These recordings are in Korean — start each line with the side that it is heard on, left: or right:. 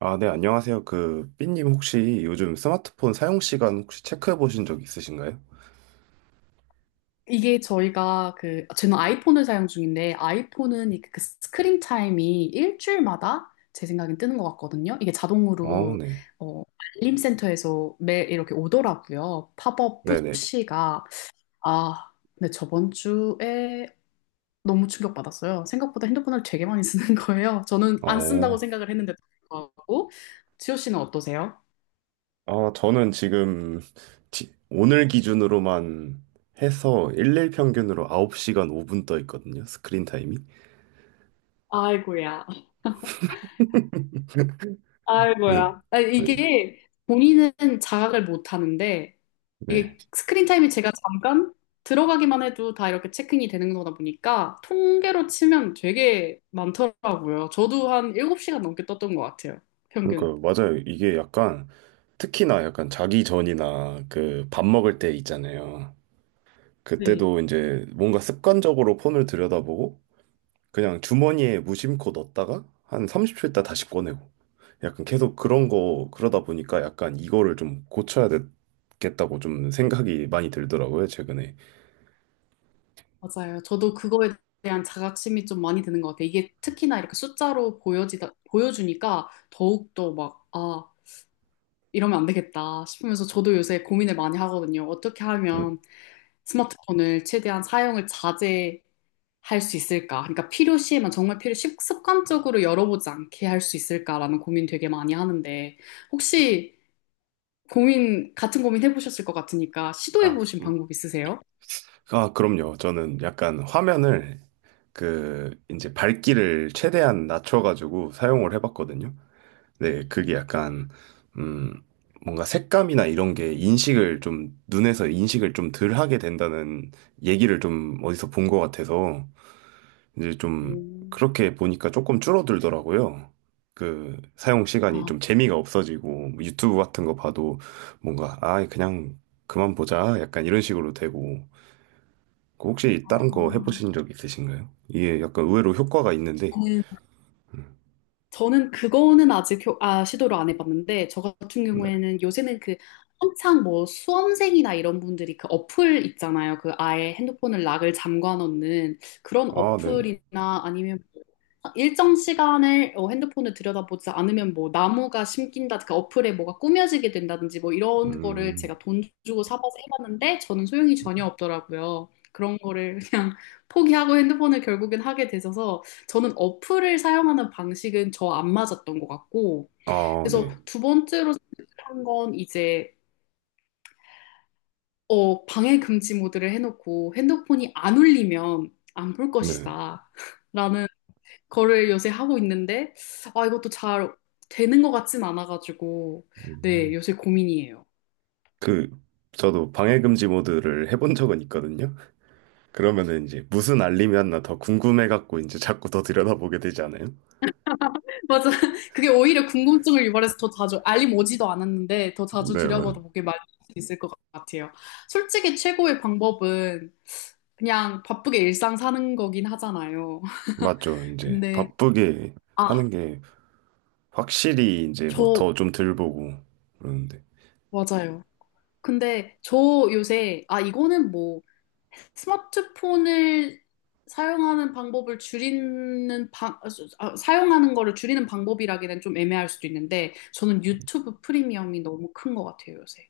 right: 아, 네, 안녕하세요. 그, 삐님 혹시 요즘 스마트폰 사용 시간 혹시 체크해 보신 적 있으신가요?
left: 이게 저희가 그 저는 아이폰을 사용 중인데 아이폰은 이그 스크린 타임이 일주일마다 제 생각엔 뜨는 것 같거든요. 이게
right: 어,
left: 자동으로
right: 네.
left: 어, 알림 센터에서 매일 이렇게 오더라고요. 팝업
right: 네네.
left: 푸시가. 아, 근데 저번 주에 너무 충격받았어요. 생각보다 핸드폰을 되게 많이 쓰는 거예요. 저는 안
right: 어,
left: 쓴다고 생각을 했는데도 불구하고. 지호 씨는 어떠세요?
right: 아, 저는 지금 오늘 기준으로만 해서 일일 평균으로 9시간 5분 떠 있거든요. 스크린 타임이.
left: 아이고야.
right: 네.
left: 아이고야. 아,
right: 네.
left: 이게 본인은 자각을 못 하는데,
right: 네.
left: 이게 스크린 타임이 제가 잠깐 들어가기만 해도 다 이렇게 체크인이 되는 거다 보니까 통계로 치면 되게 많더라고요. 저도 한 7시간 넘게 떴던 것 같아요. 평균.
right: 그러니까 맞아요. 이게 약간 특히나 약간 자기 전이나 그 밥 먹을 때 있잖아요.
left: 네.
right: 그때도 이제 뭔가 습관적으로 폰을 들여다보고 그냥 주머니에 무심코 넣었다가 한 30초 있다 다시 꺼내고 약간 계속 그런 거 그러다 보니까 약간 이거를 좀 고쳐야 되겠다고 좀 생각이 많이 들더라고요, 최근에.
left: 맞아요. 저도 그거에 대한 자각심이 좀 많이 드는 것 같아요. 이게 특히나 이렇게 숫자로 보여주니까 더욱더 막, 아, 이러면 안 되겠다 싶으면서 저도 요새 고민을 많이 하거든요. 어떻게
right: 음.
left: 하면 스마트폰을 최대한 사용을 자제할 수 있을까? 그러니까 필요시에만 정말 습관적으로 열어보지 않게 할 수 있을까라는 고민 되게 많이 하는데, 혹시 같은 고민 해보셨을 것 같으니까
right: 아,
left: 시도해보신 방법 있으세요?
right: 아, 그럼요. 저는 약간 화면을 그 이제 밝기를 최대한 낮춰가지고 사용을 해봤거든요. 네, 그게 약간 음 뭔가 색감이나 이런 게 인식을 좀 눈에서 인식을 좀 덜 하게 된다는 얘기를 좀 어디서 본 것 같아서 이제 좀
left: 음.
right: 그렇게 보니까 조금 줄어들더라고요. 그 사용 시간이
left: 아,
right: 좀 재미가 없어지고 뭐 유튜브 같은 거 봐도 뭔가 아 그냥 그만 보자 약간 이런 식으로 되고 그 혹시 다른 거
left: 아,
right: 해보신 적 있으신가요? 이게 약간 의외로 효과가 있는데
left: 저는 그거는 아직 아, 시도를 안 해봤는데, 저 같은
right: 네.
left: 경우에는 요새는 그 한창 뭐 수험생이나 이런 분들이 그 어플 있잖아요. 그 아예 핸드폰을 락을 잠궈 놓는 그런
right: 아 네.
left: 어플이나 아니면 뭐 일정 시간을 어, 핸드폰을 들여다보지 않으면 뭐 나무가 심긴다, 그 어플에 뭐가 꾸며지게 된다든지 뭐 이런 거를
right: 음.
left: 제가 돈 주고 사봐서 해봤는데 저는 소용이 전혀 없더라고요. 그런 거를 그냥 포기하고 핸드폰을 결국엔 하게 되셔서, 저는 어플을 사용하는 방식은 저 안 맞았던 것 같고,
right: 아
left: 그래서
right: 네.
left: 두 번째로 한 건 이제, 어, 방해 금지 모드를 해놓고 핸드폰이 안 울리면 안 볼
right: 네.
left: 것이다. 라는 거를 요새 하고 있는데, 아, 이것도 잘 되는 것 같진 않아가지고, 네,
right: 음.
left: 요새 고민이에요.
right: 그 저도 방해금지 모드를 해본 적은 있거든요. 그러면은 이제 무슨 알림이 왔나 더 궁금해갖고 이제 자꾸 더 들여다보게 되지 않아요?
left: 맞아. 그게 오히려 궁금증을 유발해서 더 자주, 알림 오지도 않았는데 더 자주
right: 네, 맞아요.
left: 들여다보게 만들 수 있을 것 같아요. 솔직히 최고의 방법은 그냥 바쁘게 일상 사는 거긴 하잖아요.
right: 맞죠. 이제
left: 근데,
right: 바쁘게
left: 아,
right: 하는 게 확실히 이제 뭐
left: 저,
right: 더 좀 덜 보고 그러는데.
left: 맞아요. 근데 저 요새, 아, 이거는 뭐 스마트폰을 사용하는 방법을 줄이는 사용하는 거를 줄이는 방법이라기엔 좀 애매할 수도 있는데 저는 유튜브 프리미엄이 너무 큰 것 같아요, 요새.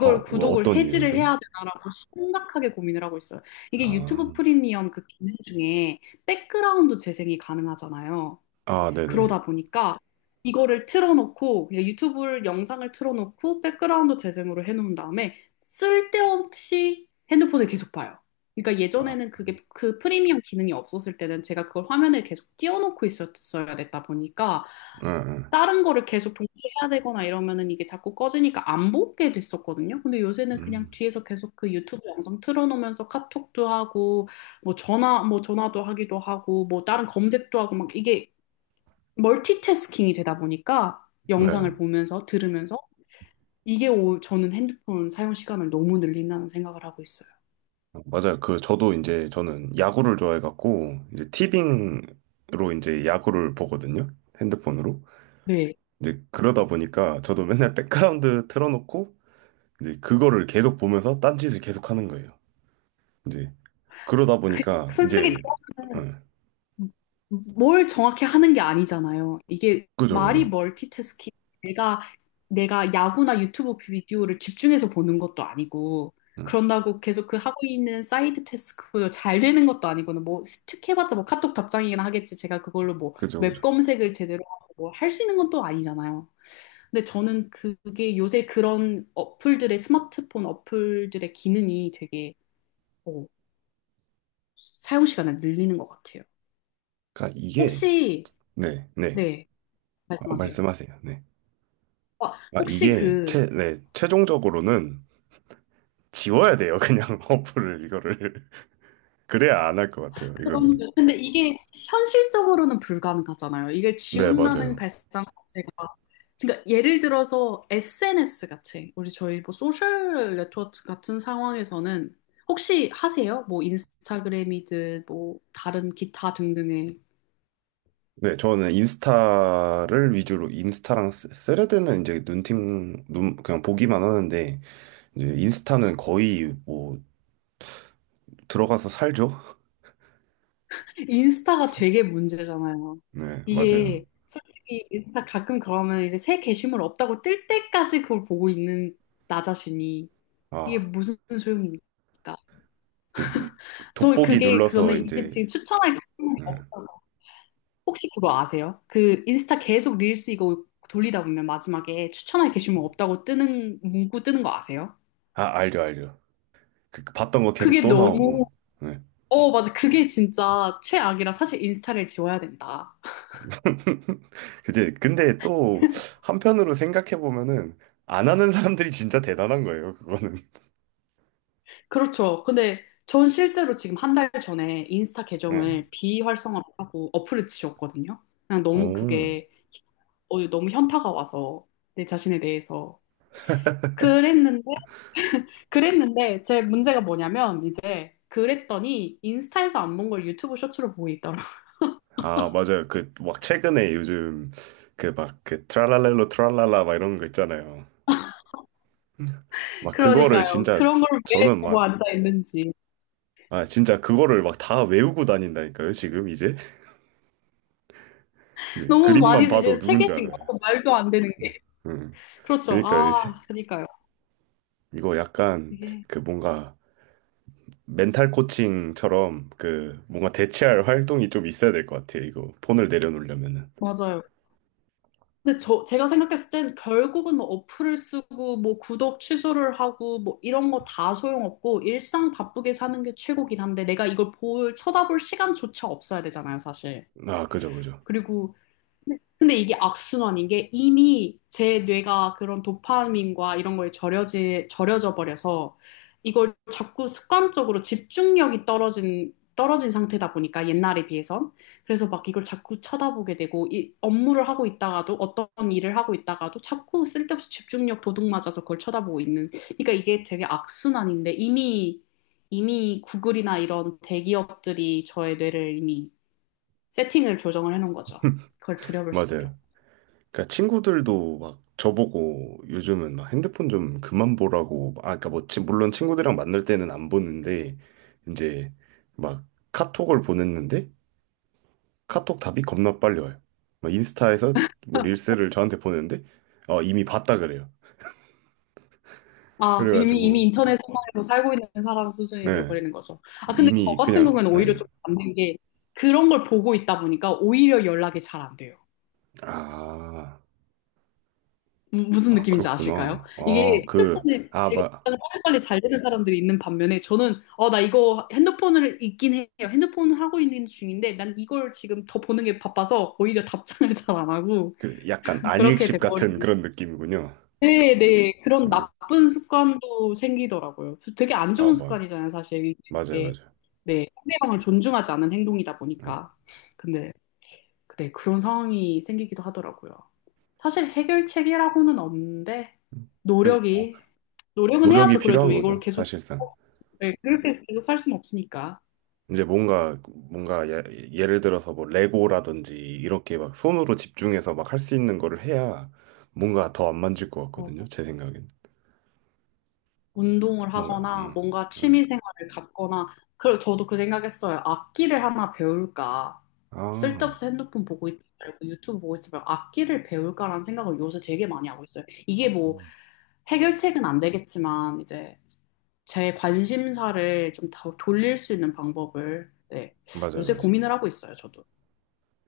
right: 어, 뭐
left: 구독을
right: 어떤
left: 해지를
right: 이유에서요?
left: 해야 되나라고 심각하게 고민을 하고 있어요. 이게 유튜브
right: 아,
left: 프리미엄 그 기능 중에 백그라운드 재생이 가능하잖아요.
right: 아, 네네.
left: 그러다 보니까 이거를 틀어놓고 그냥 유튜브 영상을 틀어놓고 백그라운드 재생으로 해놓은 다음에 쓸데없이 핸드폰을 계속 봐요. 그러니까
right: 아,
left: 예전에는 그게 그 프리미엄 기능이 없었을 때는 제가 그걸 화면을 계속 띄워놓고 있었어야 됐다 보니까
right: 응, 응.
left: 다른 거를 계속 동시에 해야 되거나 이러면은 이게 자꾸 꺼지니까 안 보게 됐었거든요. 근데 요새는 그냥
right: 음,
left: 뒤에서 계속 그 유튜브 영상 틀어놓으면서 카톡도 하고 뭐 전화도 하기도 하고 뭐 다른 검색도 하고 막 이게 멀티태스킹이 되다 보니까
right: 네.
left: 영상을 보면서 들으면서 이게 오, 저는 핸드폰 사용 시간을 너무 늘린다는 생각을 하고 있어요.
right: 어, 맞아요. 그, 저도 이제 저는 야구를 좋아해갖고, 이제 티빙으로 이제 야구를 보거든요. 핸드폰으로.
left: 네.
right: 이제 그러다 보니까 저도 맨날 백그라운드 틀어놓고, 이제 그거를 계속 보면서 딴짓을 계속 하는 거예요. 이제 그러다
left: 그,
right: 보니까
left: 솔직히
right: 이제, 응,
left: 뭘 정확히 하는 게 아니잖아요. 이게
right: 그죠,
left: 말이
right: 그죠.
left: 멀티태스킹. 내가 내가 야구나 유튜브 비디오를 집중해서 보는 것도 아니고
right: 응.
left: 그런다고 계속 그 하고 있는 사이드 태스크 잘 되는 것도 아니고는 뭐 스틱해봤자 뭐 카톡 답장이긴 하겠지. 제가 그걸로 뭐
right: 그죠,
left: 웹
right: 그죠.
left: 검색을 제대로 하고 뭐, 할수 있는 것도 아니잖아요. 근데 저는 그게 요새 그런 어플들의 스마트폰 어플들의 기능이 되게 어, 사용 시간을 늘리는 것 같아요.
right: 그러니까 이게
left: 혹시.
right: 네, 네.
left: 네,
right: 어,
left: 말씀하세요.
right: 말씀하세요. 네.
left: 와,
right: 아,
left: 혹시
right: 이게 네, 최종적으로는 지워야 돼요. 그냥 어플을 이거를 그래야 안 할 것 같아요.
left: 그런.
right: 이거는.
left: 근데 이게 현실적으로는 불가능하잖아요. 이걸
right: 네,
left: 지운다는
right: 맞아요.
left: 발상 자체가. 그러니까 예를 들어서 SNS 같이, 우리 저희 뭐 소셜 네트워크 같은 상황에서는 혹시 하세요? 뭐 인스타그램이든 뭐 다른 기타 등등의.
right: 네, 저는 인스타를 위주로 인스타랑 레드는 이제 눈팅 눈 그냥 보기만 하는데 이제 인스타는 거의 뭐 들어가서 살죠.
left: 인스타가 되게 문제잖아요.
right: 네, 맞아요.
left: 이게 솔직히 인스타 가끔 그러면 이제 새 게시물 없다고 뜰 때까지 그걸 보고 있는 나 자신이 이게
right: 아,
left: 무슨 소용입니까?
right: 그
left: 저
right: 돋보기
left: 그게
right: 눌러서
left: 저는 이제
right: 이제
left: 지금 추천할 게
right: 음.
left: 없어요. 혹시 그거 아세요? 그 인스타 계속 릴스 이거 돌리다 보면 마지막에 추천할 게시물 없다고 뜨는 문구 뜨는 거 아세요?
right: 아, 알죠, 알죠. 그 봤던 거 계속
left: 그게
right: 또
left: 너무.
right: 나오고. 네.
left: 어 맞아. 그게 진짜 최악이라 사실 인스타를 지워야 된다.
right: 그지? 근데 또 한편으로 생각해 보면은 안 하는 사람들이 진짜 대단한 거예요, 그거는.
left: 그렇죠. 근데 전 실제로 지금 한 달 전에 인스타
right: 예.
left: 계정을 비활성화하고 어플을 지웠거든요. 그냥 너무
right: 오.
left: 그게 어, 너무 현타가 와서 내 자신에 대해서 그랬는데 그랬는데 제 문제가 뭐냐면 이제 그랬더니 인스타에서 안 본 걸 유튜브 쇼츠로 보고 있더라.
right: 아, 맞아요. 그 막 최근에 요즘 그 막 그 트랄랄렐로 트랄랄라 막 이런 거 있잖아요. 막 그거를
left: 그러니까요.
right: 진짜
left: 그런 걸 왜
right: 저는
left: 보고
right: 막
left: 앉아 있는지.
right: 아, 진짜 그거를 막 다 외우고 다닌다니까요, 지금 이제. 네,
left: 너무 많이
right: 그림만
left: 이제
right: 봐도 누군지
left: 세계신 거
right: 알아요.
left: 고 말도 안 되는 게.
right: 음.
left: 그렇죠.
right: 그러니까
left: 아,
right: 이제
left: 그러니까요.
right: 이거 약간
left: 이게
right: 그 뭔가 멘탈 코칭처럼 그 뭔가 대체할 활동이 좀 있어야 될 것 같아요. 이거 폰을 내려놓으려면은.
left: 맞아요. 근데 저 제가 생각했을 땐 결국은 뭐 어플을 쓰고 뭐 구독 취소를 하고 뭐 이런 거 다 소용없고 일상 바쁘게 사는 게 최고긴 한데 내가 이걸 볼 쳐다볼 시간조차 없어야 되잖아요, 사실.
right: 아, 그죠, 그죠.
left: 그리고 네. 근데 이게 악순환인 게 이미 제 뇌가 그런 도파민과 이런 거에 절여져 버려서 이걸 자꾸 습관적으로 집중력이 떨어진 상태다 보니까 옛날에 비해선. 그래서 막 이걸 자꾸 쳐다보게 되고 이 업무를 하고 있다가도 어떤 일을 하고 있다가도 자꾸 쓸데없이 집중력 도둑 맞아서 그걸 쳐다보고 있는. 그러니까 이게 되게 악순환인데 이미 구글이나 이런 대기업들이 저의 뇌를 이미 세팅을 조정을 해놓은 거죠. 그걸 들여볼 수밖에.
right: 맞아요. 그러니까 친구들도 막 저보고 요즘은 막 핸드폰 좀 그만 보라고 아, 그러니까 뭐 물론 친구들이랑 만날 때는 안 보는데 이제 막 카톡을 보냈는데 카톡 답이 겁나 빨리 와요. 막 인스타에서 뭐 릴스를 저한테 보냈는데 어, 이미 봤다 그래요.
left: 아, 이미
right: 그래가지고
left: 인터넷
right: 그러니까
left: 세상에서 살고 있는 사람 수준이
right: 예.
left: 돼버리는 거죠. 아, 근데 저
right: 이미
left: 같은
right: 그냥
left: 경우에는 오히려
right: 예.
left: 좀 반대게 그런 걸 보고 있다 보니까 오히려 연락이 잘 안 돼요.
right: 아.
left: 무슨
right: 아,
left: 느낌인지 아실까요?
right: 그렇구나. 아,
left: 이게
right: 그,
left: 핸드폰에
right: 아,
left: 되게
right: 막,
left: 빨리빨리 잘 되는 사람들이 있는 반면에 저는 어, 나 이거 핸드폰을 있긴 해요. 핸드폰을 하고 있는 중인데 난 이걸 지금 더 보는 게 바빠서 오히려 답장을 잘 안 하고.
right: 그, 약간
left: 그렇게
right: 안익십 같은
left: 돼버리는.
right: 그런 느낌이군요.
left: 네, 네. 그런
right: 응.
left: 나쁜 습관도 생기더라고요. 되게 안
right: 아,
left: 좋은
right: 뭐,
left: 습관이잖아요, 사실. 이게
right: 맞아요,
left: 되게,
right: 맞아요.
left: 네, 상대방을 존중하지 않은 행동이다
right: 응.
left: 보니까. 근데, 네, 그런 상황이 생기기도 하더라고요. 사실 해결책이라고는 없는데,
right: 그래서 뭐,
left: 노력이, 노력은
right: 노력이
left: 해야죠. 그래도
right: 필요한
left: 이걸
right: 거죠,
left: 계속,
right: 사실상.
left: 네, 그렇게 계속 살 수는 없으니까.
right: 이제 뭔가, 예, 예를 들어서 뭐, 레고라든지, 이렇게 막 손으로 집중해서 막 할 수 있는 거를 해야 뭔가 더 안 만질 것
left: 어,
right: 같거든요, 제 생각엔.
left: 운동을
right: 뭔가,
left: 하거나
right: 응,
left: 뭔가
right: 응.
left: 취미 생활을 갖거나. 그리고 저도 그 생각했어요. 악기를 하나 배울까?
right: 아,
left: 쓸데없이 핸드폰 보고 있지 말고 유튜브 보고 있지 말고 악기를 배울까라는 생각을 요새 되게 많이 하고 있어요. 이게 뭐
right: 음.
left: 해결책은 안 되겠지만 이제 제 관심사를 좀 더 돌릴 수 있는 방법을. 네,
right: 맞아요,
left: 요새
right: 맞아요.
left: 고민을 하고 있어요, 저도.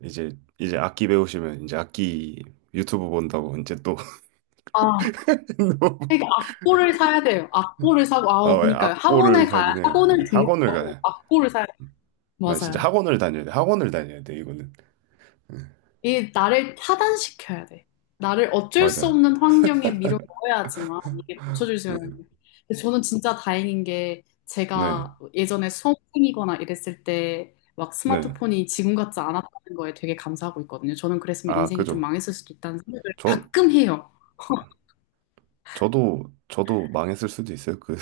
right: 이제, 이제, 악기 배우시면, 이제 악기 유튜브 본다고, 이제 또,
left: 아, 그러니까 악보를 사야 돼요. 악보를 사고,
right: 아,
left: 아,
right: 왜
left: 그니까요.
right: 악보를 사기는 예,
left: 학원을
right: 학원을
left: 등록하고
right: 가야.
left: 악보를 사야 돼요.
right: 맞아, 진짜
left: 맞아요.
right: 학원을 다녀야 돼. 학원을 다녀야 돼, 이거는.
left: 이 나를 타단시켜야 돼. 나를 어쩔 수
right: 맞아요.
left: 없는 환경에 밀어 넣어야지만 이게 고쳐질 수 있는
right: 예,
left: 거예요. 근데 저는 진짜 다행인 게
right: 네,
left: 제가 예전에 수험생이거나 이랬을 때 막
right: 네.
left: 스마트폰이 지금 같지 않았다는 거에 되게 감사하고 있거든요. 저는 그랬으면
right: 아,
left: 인생이 좀
right: 그죠.
left: 망했을 수도 있다는 생각을
right: 저,
left: 가끔 해요.
right: 저도 망했을 수도 있어요. 그,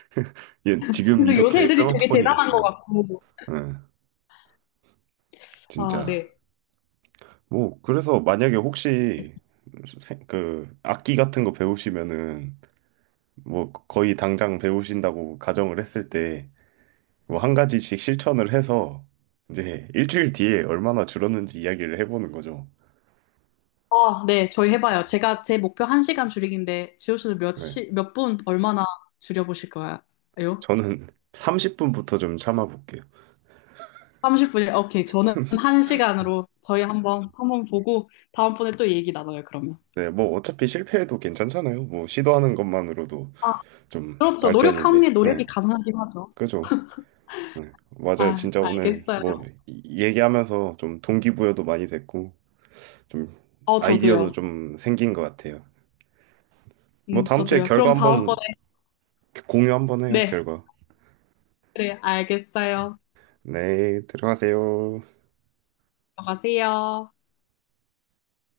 right: 예, 지금
left: 그래서 요새
right: 이렇게
left: 애들이 되게
right: 스마트폰이
left: 대단한 것
right: 이랬으면.
left: 같고.
right: 예,
left: 아,
right: 진짜.
left: 네.
right: 뭐, 그래서 만약에 혹시, 그, 악기 같은 거 배우시면은, 뭐, 거의 당장 배우신다고 가정을 했을 때, 뭐 한 가지씩 실천을 해서 이제 일주일 뒤에 얼마나 줄었는지 이야기를 해보는 거죠.
left: 아, 네. 저희 해봐요. 제가 제 목표 1시간 줄이기인데 지호 씨는 몇
right: 네.
left: 시, 몇 분, 얼마나 줄여보실 거예요?
right: 저는 30분부터 좀 참아볼게요.
left: 30분이, 오케이. 저는 한 시간으로 저희 한번, 한번 보고, 다음번에 또 얘기 나눠요, 그러면.
right: 네, 뭐 어차피 실패해도 괜찮잖아요. 뭐 시도하는 것만으로도
left: 아,
right: 좀
left: 그렇죠. 노력함에
right: 발전인데. 네,
left: 노력이 가상하긴 하죠.
right: 그죠. 네, 맞아요.
left: 아,
right: 진짜 오늘
left: 알겠어요.
right: 뭐 얘기하면서 좀 동기부여도 많이 됐고 좀
left: 어,
right: 아이디어도
left: 저도요.
right: 좀 생긴 것 같아요. 뭐 다음 주에
left: 저도요.
right: 결과
left: 그럼
right: 한번
left: 다음번에,
right: 공유 한번 해요,
left: 네.
right: 결과.
left: 그래, 알겠어요.
right: 네, 들어가세요.
left: 들어가세요.